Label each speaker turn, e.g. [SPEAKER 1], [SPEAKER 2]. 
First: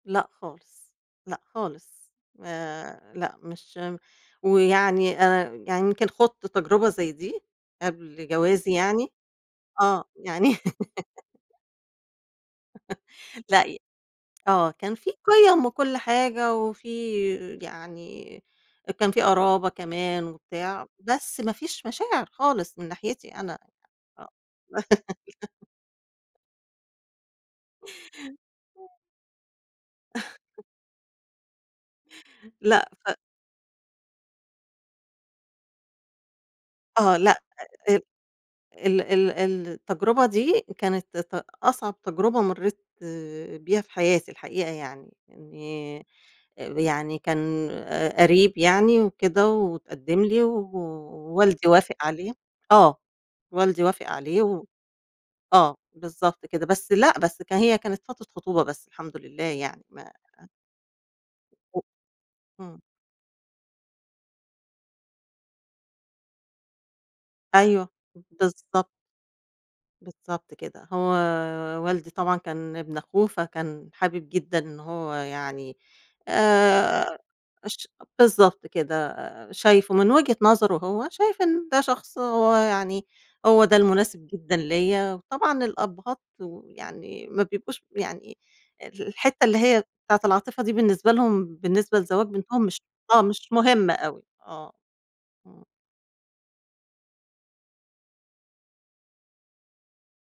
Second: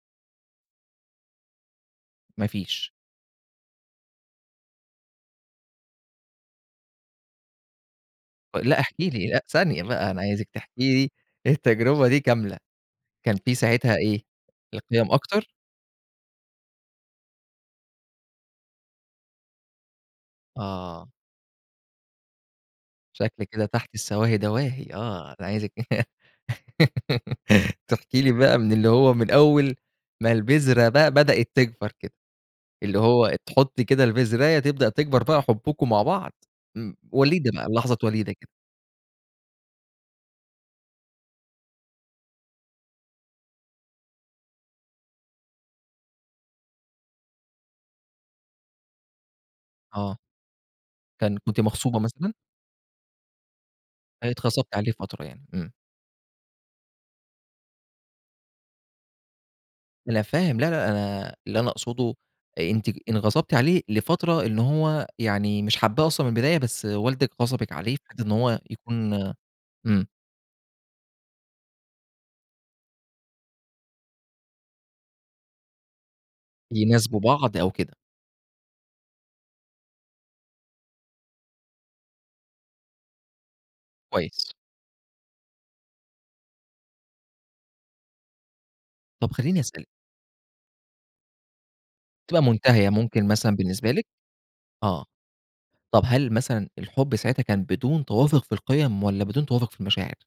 [SPEAKER 1] لأ خالص. لأ خالص.
[SPEAKER 2] ما فيش.
[SPEAKER 1] آآ لأ مش م ويعني أنا يعني يمكن خُضت تجربة زي دي قبل
[SPEAKER 2] و
[SPEAKER 1] جوازي
[SPEAKER 2] لأ احكِ
[SPEAKER 1] يعني
[SPEAKER 2] لي، لأ ثانية
[SPEAKER 1] آه.
[SPEAKER 2] بقى، أنا عايزِك
[SPEAKER 1] يعني
[SPEAKER 2] تحكي لي التجربة دي كاملة كان فيه
[SPEAKER 1] لأ ي
[SPEAKER 2] ساعتها إيه؟
[SPEAKER 1] آه. كان
[SPEAKER 2] القِيَم
[SPEAKER 1] فيه
[SPEAKER 2] أكتر؟
[SPEAKER 1] قِيَم وكل حاجة، وفيه يعني كان في قرابة كمان وبتاع،
[SPEAKER 2] آه.
[SPEAKER 1] بس ما فيش مشاعر خالص من ناحيتي
[SPEAKER 2] شكل
[SPEAKER 1] أنا
[SPEAKER 2] كده تحت
[SPEAKER 1] آه.
[SPEAKER 2] السواهي دواهي آه. أنا عايزِك تحكي لي بقى من اللي هو من أول ما البذرة بقى بدأت تكبر كده.
[SPEAKER 1] لأ
[SPEAKER 2] اللي
[SPEAKER 1] ف
[SPEAKER 2] هو تحُطّي كده البزراية تبدأ تكبر بقى حُبُّكم مع بعض امم
[SPEAKER 1] آه. لأ
[SPEAKER 2] وليدة بقى، لحظات
[SPEAKER 1] [unintelligible]
[SPEAKER 2] وليدة كده.
[SPEAKER 1] ال ال ال التجربة دي كانت ت أصعب تجربة مرّيت بيها في حياتي الحقيقة يعني. إنّي آآ يعني كان ق قريّب يعني، وكده
[SPEAKER 2] آه.
[SPEAKER 1] واتقدّم لي و
[SPEAKER 2] كان كنتِ
[SPEAKER 1] ووالدي وافق
[SPEAKER 2] مغصوبة مثلًا؟
[SPEAKER 1] عليه آه. والدي وافق عليه و
[SPEAKER 2] اتغصبتِ عليه فترة يعني إمم.
[SPEAKER 1] آه، بالضبط كده. بس لأ، بس ك هي كانت فترة خطوبة بس الحمد لله يعني ما
[SPEAKER 2] أنا فاهم. لا، لأ أنا اللي أنا
[SPEAKER 1] و
[SPEAKER 2] أقصده
[SPEAKER 1] إمم.
[SPEAKER 2] أنتِ انغصبتِ عليه لفترة إن هو يعني مش حابّاه أصلًا من البداية بس والدِك غصبِك
[SPEAKER 1] أيوه.
[SPEAKER 2] عليه بحيث إن هو
[SPEAKER 1] بالضبط.
[SPEAKER 2] يكون إمم.
[SPEAKER 1] بالضبط كده. هو والدي طبعًا كان ابن أخوه فكان حابب جدًا إن هو يعني آآ
[SPEAKER 2] يناسبوا بعض أو
[SPEAKER 1] اش
[SPEAKER 2] كده.
[SPEAKER 1] بالضبط كده. آآ شايفه من وجهة نظره هو، شايف إن ده شخص هو يعني هو ده المناسب
[SPEAKER 2] كويس.
[SPEAKER 1] جدًا ليّا، وطبعًا الأبّهات ويعني ما بيبقوش يعني أ
[SPEAKER 2] طب
[SPEAKER 1] الحتّة اللي
[SPEAKER 2] خلّيني
[SPEAKER 1] هي
[SPEAKER 2] أسأل
[SPEAKER 1] بتاعة العاطفة دي بالنسبة لهم، بالنسبة لزواج
[SPEAKER 2] بتبقى
[SPEAKER 1] بنتهم مش
[SPEAKER 2] مُنتهية
[SPEAKER 1] آه.
[SPEAKER 2] ممكن
[SPEAKER 1] مش
[SPEAKER 2] مثلًا بالنسبة
[SPEAKER 1] مهمة
[SPEAKER 2] لِك؟
[SPEAKER 1] أوي آه. آه.
[SPEAKER 2] آه.
[SPEAKER 1] آه.
[SPEAKER 2] طب هل مثلًا الحُب ساعتها كان بدون توافُق في القِيَم والّا بدون توافُق في المشاعر؟